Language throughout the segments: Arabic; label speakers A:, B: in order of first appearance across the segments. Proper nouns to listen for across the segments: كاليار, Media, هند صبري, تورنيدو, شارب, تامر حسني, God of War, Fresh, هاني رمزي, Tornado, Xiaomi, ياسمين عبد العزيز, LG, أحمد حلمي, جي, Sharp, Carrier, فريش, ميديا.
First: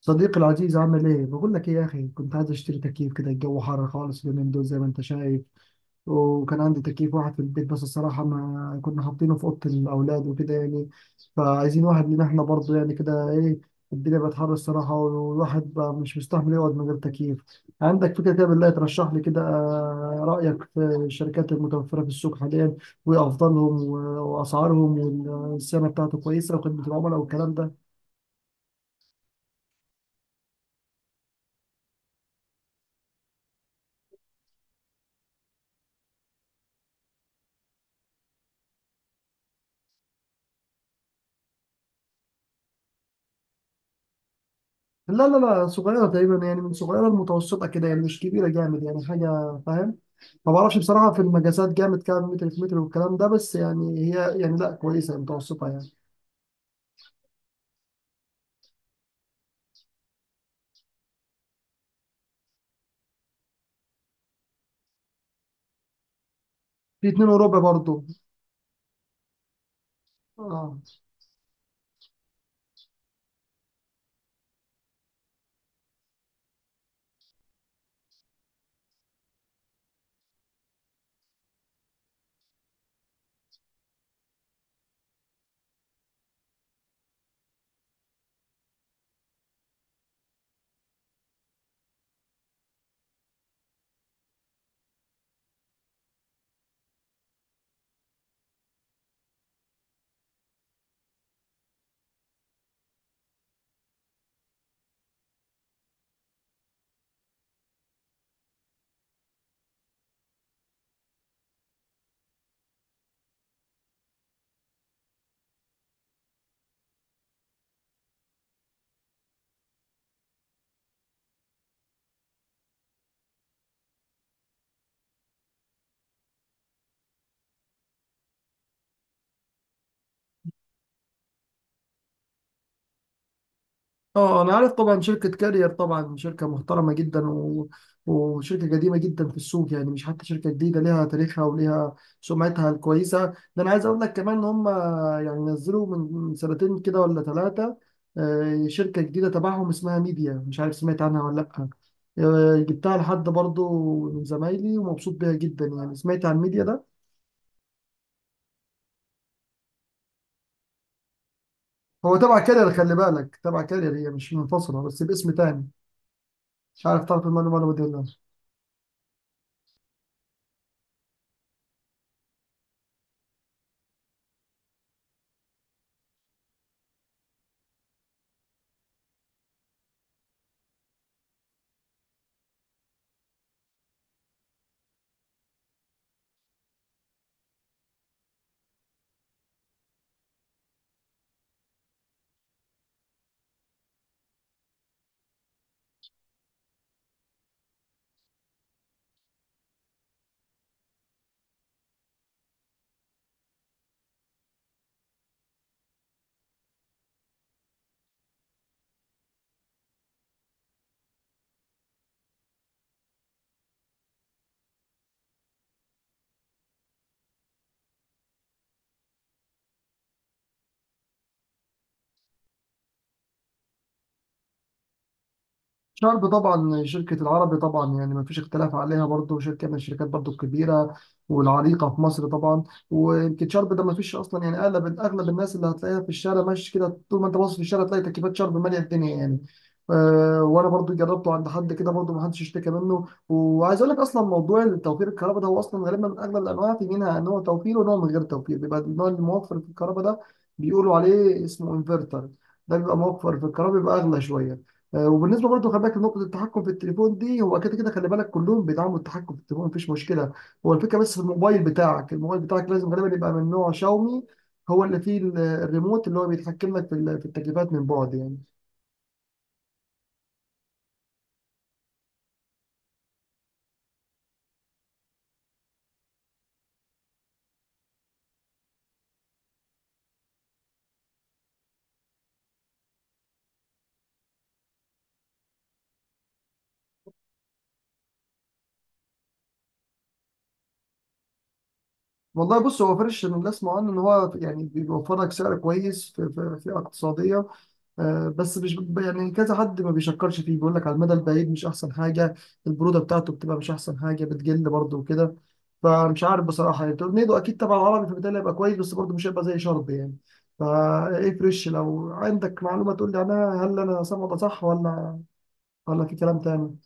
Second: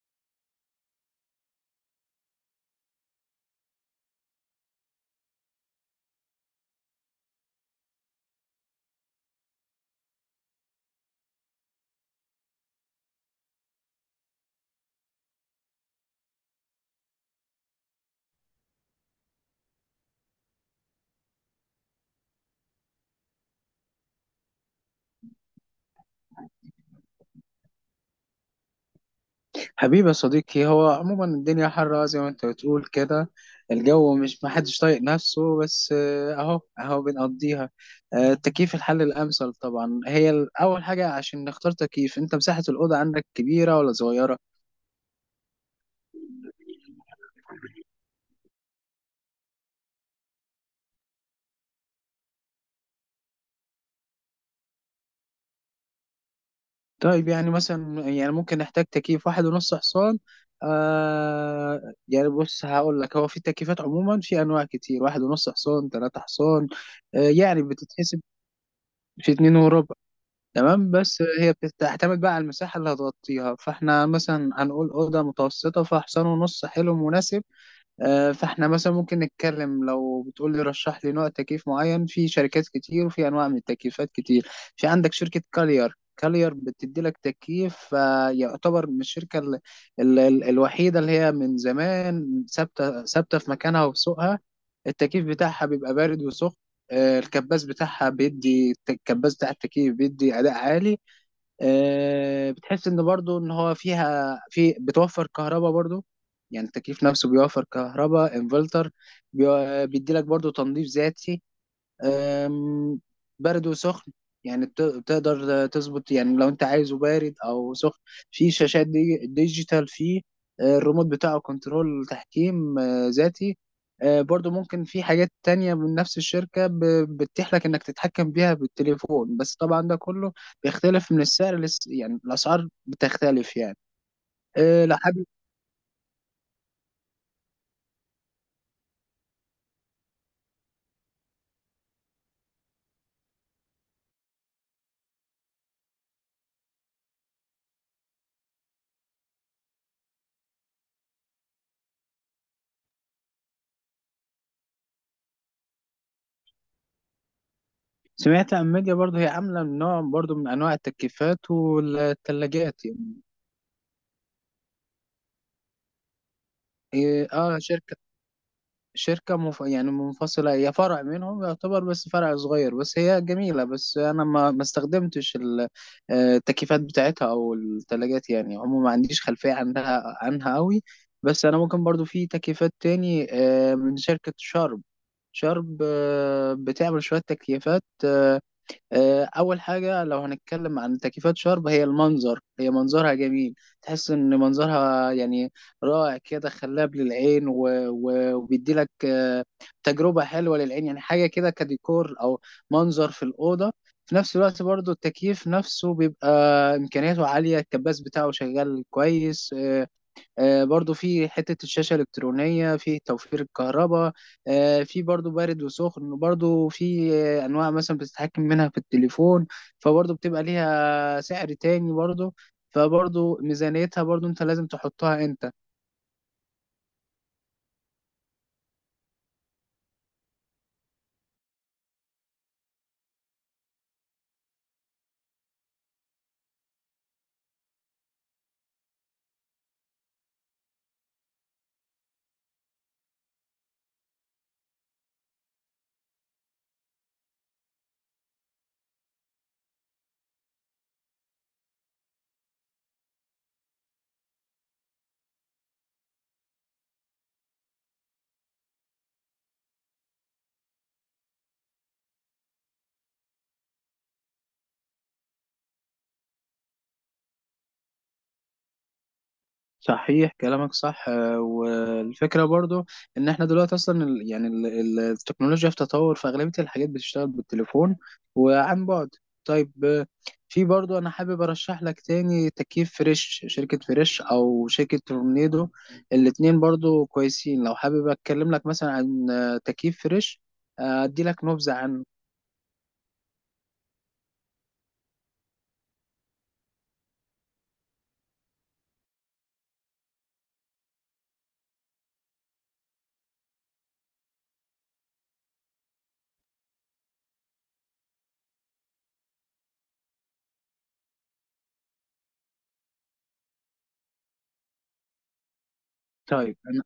A: صديقي العزيز عامل ايه؟ بقول لك ايه يا اخي، كنت عايز اشتري تكييف كده. الجو حر خالص اليومين دول زي ما انت شايف. وكان عندي تكييف واحد في البيت، بس الصراحة ما كنا حاطينه في أوضة الأولاد وكده يعني. فعايزين واحد لينا احنا برضه يعني كده. ايه، الدنيا بقت حر الصراحة، والواحد بقى مش مستحمل يقعد من غير تكييف. عندك فكرة كده بالله ترشح لي كده؟ رأيك في الشركات المتوفرة في السوق حاليا وأفضلهم وأسعارهم، والسنة بتاعته كويسة، وخدمة العملاء والكلام ده.
B: حبيبي يا صديقي، هو عموما الدنيا حرة زي ما انت بتقول كده. الجو مش محدش طايق نفسه بس، اهو اهو بنقضيها. التكييف الحل الامثل طبعا. هي اول حاجة عشان نختار تكييف، انت مساحة الاوضة عندك كبيرة ولا صغيرة؟
A: لا لا لا، صغيرة تقريبا يعني، من صغيرة المتوسطة كده يعني، مش كبيرة جامد يعني حاجة، فاهم. ما بعرفش بصراحة في المجازات جامد كام متر في متر والكلام ده، بس يعني هي يعني لا، كويسة متوسطة يعني.
B: طيب يعني مثلا يعني ممكن نحتاج تكييف واحد ونص حصان. آه يعني بص هقول لك، هو في تكييفات عموما، في انواع كتير: واحد ونص حصان، ثلاثة حصان.
A: في
B: آه
A: اتنين وربع
B: يعني
A: برضو.
B: بتتحسب. في اتنين وربع.
A: اه.
B: تمام. بس هي بتعتمد بقى على المساحة اللي هتغطيها، فاحنا مثلا هنقول أوضة متوسطة فحصان ونص حلو مناسب. فاحنا مثلا ممكن نتكلم، لو بتقول لي رشح لي نوع تكييف معين، في شركات كتير وفي انواع من التكييفات كتير. في عندك شركة كالير. كالير بتدي لك تكييف يعتبر من الشركة ال الوحيدة اللي هي من زمان ثابتة ثابتة في مكانها وفي سوقها. التكييف بتاعها بيبقى بارد وسخن. الكباس بتاعها بيدي، الكباس بتاع التكييف بيدي أداء عالي. بتحس ان برضو ان هو فيها بتوفر كهرباء برضو. يعني التكييف نفسه بيوفر كهرباء، انفلتر. بيدي لك برضو تنظيف ذاتي. أم، برد وسخن. يعني بتقدر تظبط يعني لو انت عايزه بارد او سخن. في شاشات دي ديجيتال. في الريموت بتاعه كنترول تحكيم ذاتي. برضو ممكن في حاجات تانية من نفس الشركة بتتيح لك انك تتحكم بيها بالتليفون، بس طبعا ده كله بيختلف من السعر، لس يعني الاسعار بتختلف يعني.
A: اه انا عارف
B: لو
A: طبعا،
B: حابب.
A: شركة كارير طبعا شركة محترمة جدا وشركة قديمة جدا في السوق يعني، مش حتى شركة جديدة، ليها تاريخها وليها سمعتها الكويسة. ده انا عايز اقول لك كمان ان هم يعني نزلوا من سنتين كده ولا ثلاثة، شركة جديدة تبعهم اسمها ميديا. مش عارف سمعت عنها ولا لا؟ جبتها لحد برضو من زمايلي ومبسوط بيها جدا يعني. سمعت عن ميديا ده؟
B: سمعت عن ميديا برضو، هي عاملة نوع برضو من انواع التكييفات
A: هو تبع كارير،
B: والثلاجات
A: خلي
B: يعني.
A: بالك تبع كارير، هي مش منفصلة بس باسم تاني. مش عارف تعرف
B: اه.
A: المعلومة ولا
B: شركة،
A: لا؟
B: يعني منفصلة، هي فرع منهم يعتبر، بس فرع صغير، بس هي جميلة. بس أنا ما استخدمتش التكييفات بتاعتها أو التلاجات، يعني عموما ما عنديش خلفية عنها أوي. بس أنا ممكن برضو في تكييفات تاني من شركة شارب. شارب بتعمل شوية تكييفات. اول حاجه لو هنتكلم عن تكييفات شرب هي المنظر، هي منظرها جميل. تحس ان منظرها يعني رائع كده، خلاب للعين. وبيدي لك تجربه حلوه للعين، يعني حاجه كده كديكور او منظر في الاوضه. في نفس الوقت برضو التكييف نفسه بيبقى امكانياته عاليه، الكباس بتاعه شغال كويس. برضو في حتة الشاشة الإلكترونية، في توفير الكهرباء. في برضو بارد وسخن، وبرضو في أنواع مثلا بتتحكم منها في التليفون، فبرضو بتبقى ليها سعر تاني برضو. فبرضو ميزانيتها برضو أنت لازم تحطها أنت.
A: شارب طبعا، شركة العربي طبعا، يعني ما فيش اختلاف عليها، برضو شركة من الشركات برضو الكبيرة والعريقة في مصر طبعا. ويمكن شارب ده ما فيش أصلا يعني، أغلب الناس اللي هتلاقيها في الشارع ماشي كده، طول ما أنت باصص في الشارع تلاقي تكييفات شارب مالية الدنيا يعني. أه، وأنا برضو جربته عند حد كده برضو، ما حدش اشتكى منه. وعايز أقول لك أصلا، موضوع توفير الكهرباء ده هو أصلا غالبا أغلب الأنواع، في منها نوع توفير ونوع من غير توفير. بيبقى النوع الموفر في الكهرباء ده بيقولوا عليه اسمه انفرتر، ده بيبقى موفر في الكهرباء، بيبقى أغلى شوية. وبالنسبه برضه خلي بالك لنقطه التحكم في التليفون دي، هو كده كده خلي بالك كلهم بيدعموا التحكم في التليفون، مفيش مشكله. هو الفكره بس في الموبايل بتاعك، الموبايل بتاعك لازم غالبا يبقى من نوع شاومي، هو اللي فيه الريموت اللي هو بيتحكم لك في التكييفات من بعد يعني.
B: صحيح كلامك صح. والفكرة برضو ان احنا دلوقتي اصلا يعني التكنولوجيا في تطور، فاغلبية الحاجات بتشتغل بالتليفون وعن بعد. طيب. في برضو انا حابب ارشح لك تاني تكييف فريش، شركة فريش او شركة تورنيدو. الاتنين برضو كويسين. لو حابب اتكلم لك مثلا عن تكييف فريش، ادي لك نبذة عنه.
A: والله بص، هو فرش اللي اسمع عنه ان هو يعني بيوفر لك سعر كويس، في اقتصاديه. بس مش يعني كذا حد ما بيشكرش فيه، بيقول لك على المدى البعيد مش احسن حاجه، البروده بتاعته بتبقى مش احسن حاجه بتجل برضه وكده. فمش عارف بصراحه يعني. تورنيدو اكيد طبعا عربي، فبالتالي هيبقى كويس، بس برضه مش هيبقى زي شرب يعني. فا ايه فريش؟ لو عندك معلومه تقول لي عنها، هل انا سامع ده صح ولا ولا في كلام
B: طيب
A: تاني؟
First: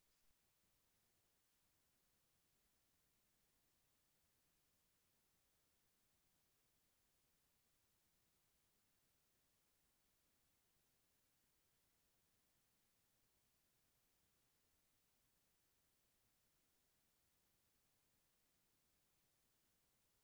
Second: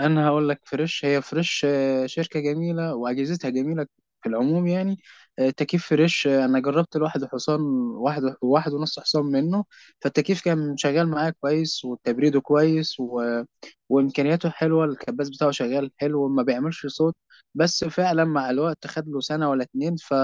B: انا هقول لك فريش، هي فريش شركه جميله واجهزتها جميله في العموم يعني. تكييف فريش، انا جربت الواحد حصان، واحد ونص حصان منه. فالتكييف كان شغال معايا كويس وتبريده كويس وامكانياته حلوه. الكباس بتاعه شغال حلو، ما بيعملش صوت. بس فعلا مع الوقت خد له سنه ولا اتنين ف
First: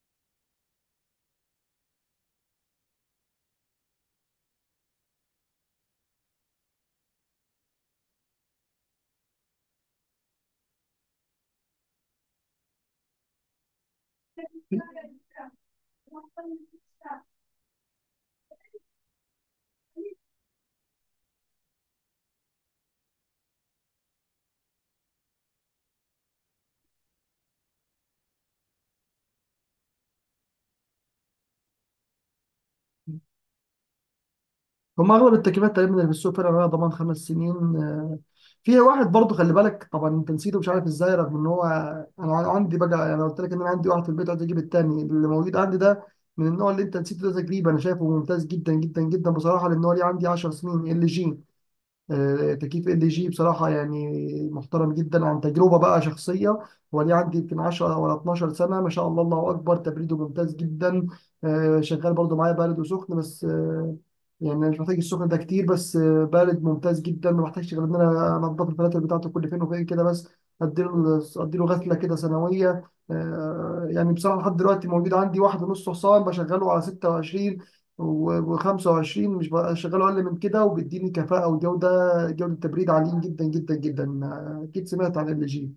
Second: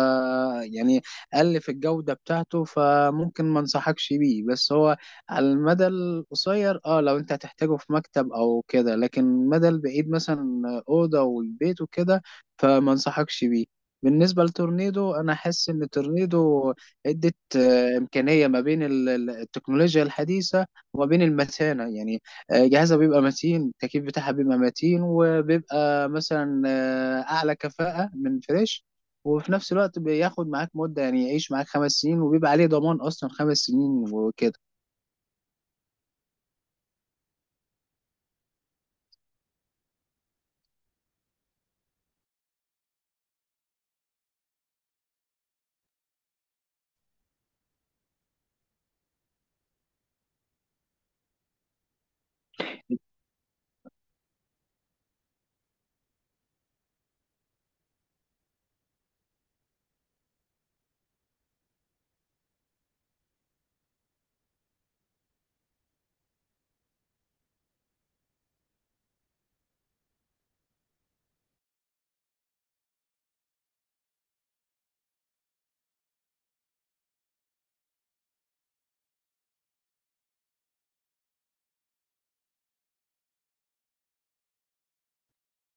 B: يعني قل في الجوده بتاعته، فممكن ما انصحكش بيه. بس هو على المدى القصير اه، لو انت هتحتاجه في مكتب او كده، لكن المدى البعيد مثلا اوضه والبيت وكده فما انصحكش بيه. بالنسبه لتورنيدو، انا حاسس ان تورنيدو ادت امكانيه ما بين التكنولوجيا الحديثه وما بين المتانه يعني. جهازها بيبقى متين، التكييف بتاعها بيبقى متين، وبيبقى مثلا اعلى كفاءه من فريش. وفي نفس الوقت بياخد معاك مدة، يعني يعيش معاك 5 سنين، وبيبقى عليه ضمان أصلا 5 سنين وكده.
A: هم اغلب التكييفات تقريبا اللي في السوق فعلا عليها ضمان خمس سنين. في واحد برضه خلي بالك، طبعا انت نسيته مش عارف ازاي، رغم ان هو، انا عندي بقى، انا قلت لك ان انا عندي واحد في البيت، عايز اجيب التاني اللي موجود عندي ده من النوع اللي انت نسيته ده. تجريبا انا شايفه ممتاز جدا جدا جدا بصراحه، لان هو ليه عندي 10 سنين. ال جي، تكييف ال جي بصراحة يعني محترم جدا عن تجربة بقى شخصية. وليه عندي يمكن 10 ولا 12 سنة، ما شاء الله الله أكبر، تبريده ممتاز جدا. شغال برضو معايا بارد وسخن، بس يعني مش محتاج السخن ده كتير، بس بارد ممتاز جدا. ما بحتاجش غير إن أنا أنضف الفلاتر بتاعته كل فين وفين كده، بس أديله أديله غسلة كده سنوية. يعني بصراحة لحد دلوقتي موجود عندي واحد ونص حصان، بشغله على 26 و25، مش بشغله أقل من كده، وبيديني كفاءة وجودة جوله تبريد عاليين جدا جدا جدا. اكيد سمعت عن ال جي.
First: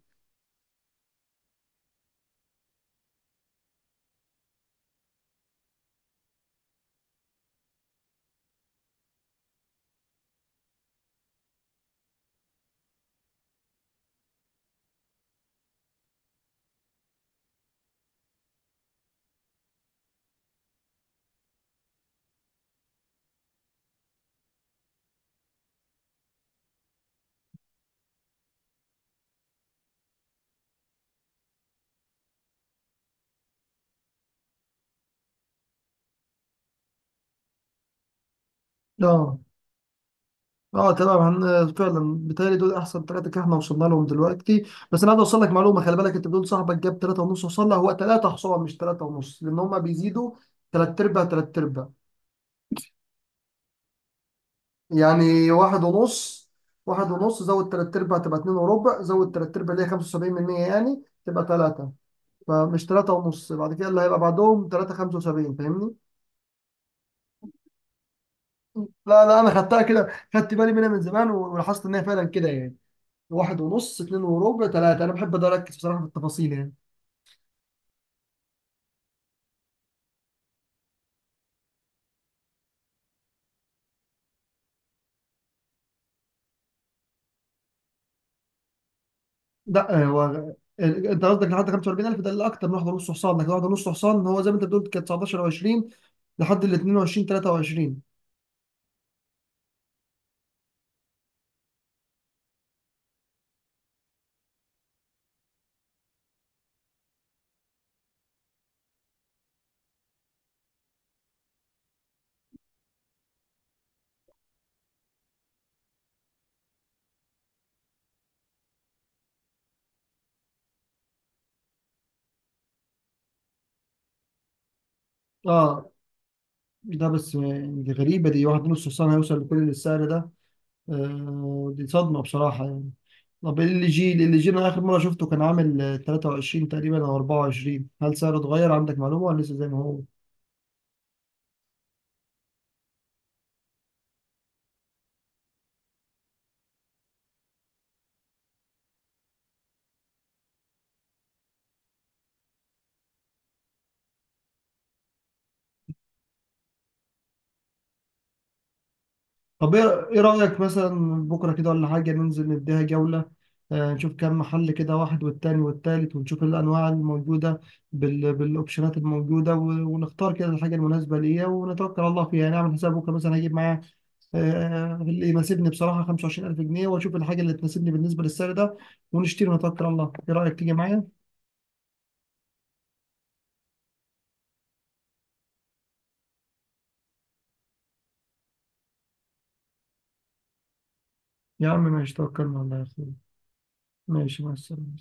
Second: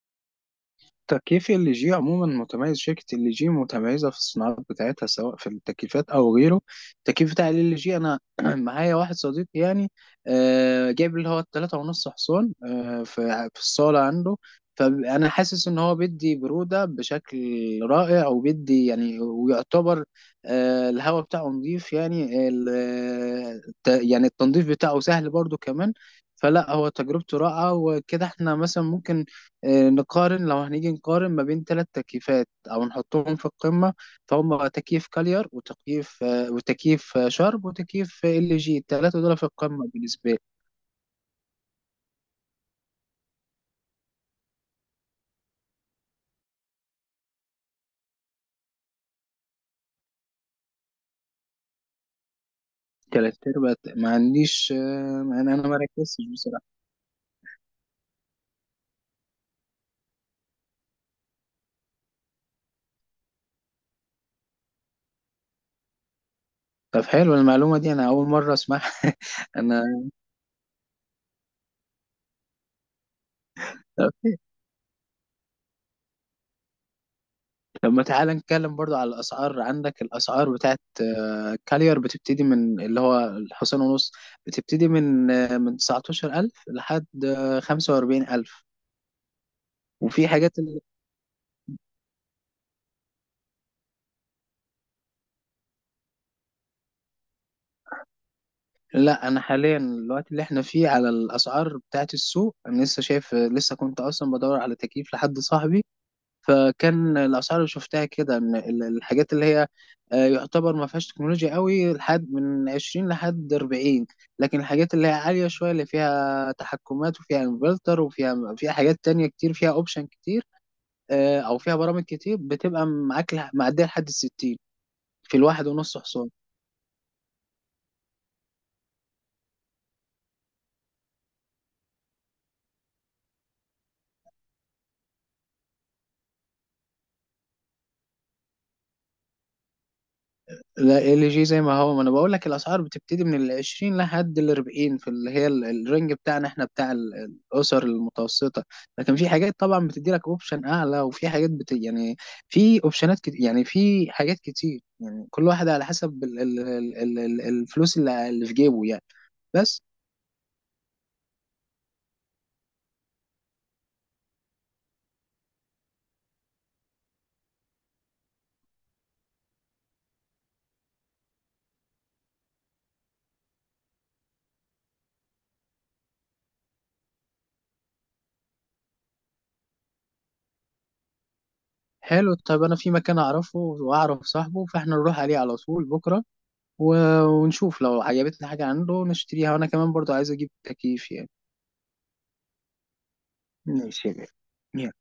B: تكييف ال جي عموما متميز، شركة ال جي متميزة في الصناعات بتاعتها سواء في التكييفات أو غيره. التكييف بتاع ال جي، أنا معايا واحد صديقي يعني جايب اللي هو التلاتة ونص حصان في الصالة عنده. فأنا حاسس إن هو بيدي برودة بشكل رائع، وبيدي يعني ويعتبر الهواء بتاعه نظيف. يعني يعني التنظيف بتاعه سهل برضو كمان. فلا هو تجربته رائعة وكده. احنا مثلا ممكن نقارن. لو هنيجي نقارن ما بين ثلاث تكييفات او نحطهم في القمه، فهم تكييف كاليار، وتكييف شرب، وتكييف ال جي. الثلاثه دول
A: اه.
B: في القمه بالنسبه لي.
A: اه تمام. هن فعلا بيتهيألي دول احسن ثلاثه كده، احنا وصلنا لهم دلوقتي. بس انا عايز اوصل لك معلومه، خلي بالك انت بتقول صاحبك جاب ثلاثه ونص، وصل له هو ثلاثه حصان مش ثلاثه ونص، لان هم بيزيدوا ثلاث ارباع ثلاث ارباع،
B: ثلاث ارباع ما عنديش.
A: يعني
B: أنا ما
A: واحد
B: ركزتش
A: ونص،
B: بصراحه.
A: واحد ونص زود ثلاث ارباع تبقى اتنين وربع، زود ثلاث ارباع اللي هي 75% يعني تبقى ثلاثه. فمش ثلاثه ونص بعد كده، اللي هيبقى بعدهم ثلاثه 75، فاهمني؟
B: طب حلو المعلومه دي، انا اول مره اسمعها.
A: لا لا انا خدتها
B: انا
A: كده، خدت بالي منها من زمان، ولاحظت ان هي فعلا كده يعني. واحد ونص، اتنين وربع، تلاتة. انا بحب ده اركز بصراحه في التفاصيل يعني.
B: طب ما تعالى نتكلم برضو على الاسعار. عندك الاسعار بتاعت كاليار بتبتدي من اللي هو الحصان ونص، بتبتدي من من 19000 لحد 45000.
A: لا، هو،
B: وفي حاجات
A: انت قصدك لحد 45,000 ده اللي اكتر من واحده ونص حصان، لكن واحده ونص حصان هو زي ما انت بتقول كانت 19 و20 لحد ال 22 23.
B: لا، انا حاليا الوقت اللي احنا فيه على الاسعار بتاعت السوق، انا لسه شايف، لسه كنت اصلا بدور على تكييف لحد صاحبي. فكان الاسعار اللي شفتها كده ان الحاجات اللي هي يعتبر ما فيهاش تكنولوجيا قوي لحد من 20 لحد 40. لكن الحاجات اللي هي عالية شوية، اللي فيها تحكمات وفيها انفلتر وفيها حاجات تانية كتير، فيها اوبشن كتير او فيها برامج كتير، بتبقى معاك معدية لحد 60 في الواحد
A: اه.
B: ونص حصان.
A: ده بس يعني دي غريبه، دي واحد ونص حصان هيوصل لكل السعر ده؟ آه دي صدمه بصراحه يعني. طب ال جي، ال جي انا اخر مره شفته كان عامل 23 تقريبا او 24، هل سعره اتغير عندك معلومه ولا لسه زي ما هو؟
B: لا، ال جي زي ما هو، ما انا بقول لك الاسعار بتبتدي من ال 20 لحد ال 40 في اللي هي الرينج بتاعنا احنا بتاع الاسر المتوسطه. لكن في حاجات طبعا بتدي لك اوبشن اعلى، وفي حاجات يعني في يعني في حاجات كتير. يعني كل واحد على حسب الفلوس اللي في جيبه يعني.
A: طب
B: بس.
A: ايه، إيه رأيك مثلا بكرة كده ولا حاجة ننزل نديها جولة؟ نشوف كام محل كده، واحد والتاني والتالت، ونشوف الأنواع الموجودة بالأوبشنات الموجودة، ونختار كده الحاجة المناسبة ليا، ونتوكل على الله فيها. نعمل حساب بكرة مثلا، هجيب معايا آه، اللي يناسبني بصراحة 25,000 جنيه، وأشوف الحاجة اللي تناسبني بالنسبة للسعر ده، ونشتري ونتوكل على الله. إيه رأيك تيجي معايا؟
B: حلو. طيب انا في مكان اعرفه واعرف صاحبه، فاحنا نروح عليه على طول بكره و... ونشوف لو عجبتنا حاجه عنده نشتريها، وانا كمان برضو عايز اجيب تكييف يعني.
A: يا عم ماشي، توكلنا على الله يا أخوي.
B: ماشي يا
A: ماشي مع
B: غالي.
A: السلامة.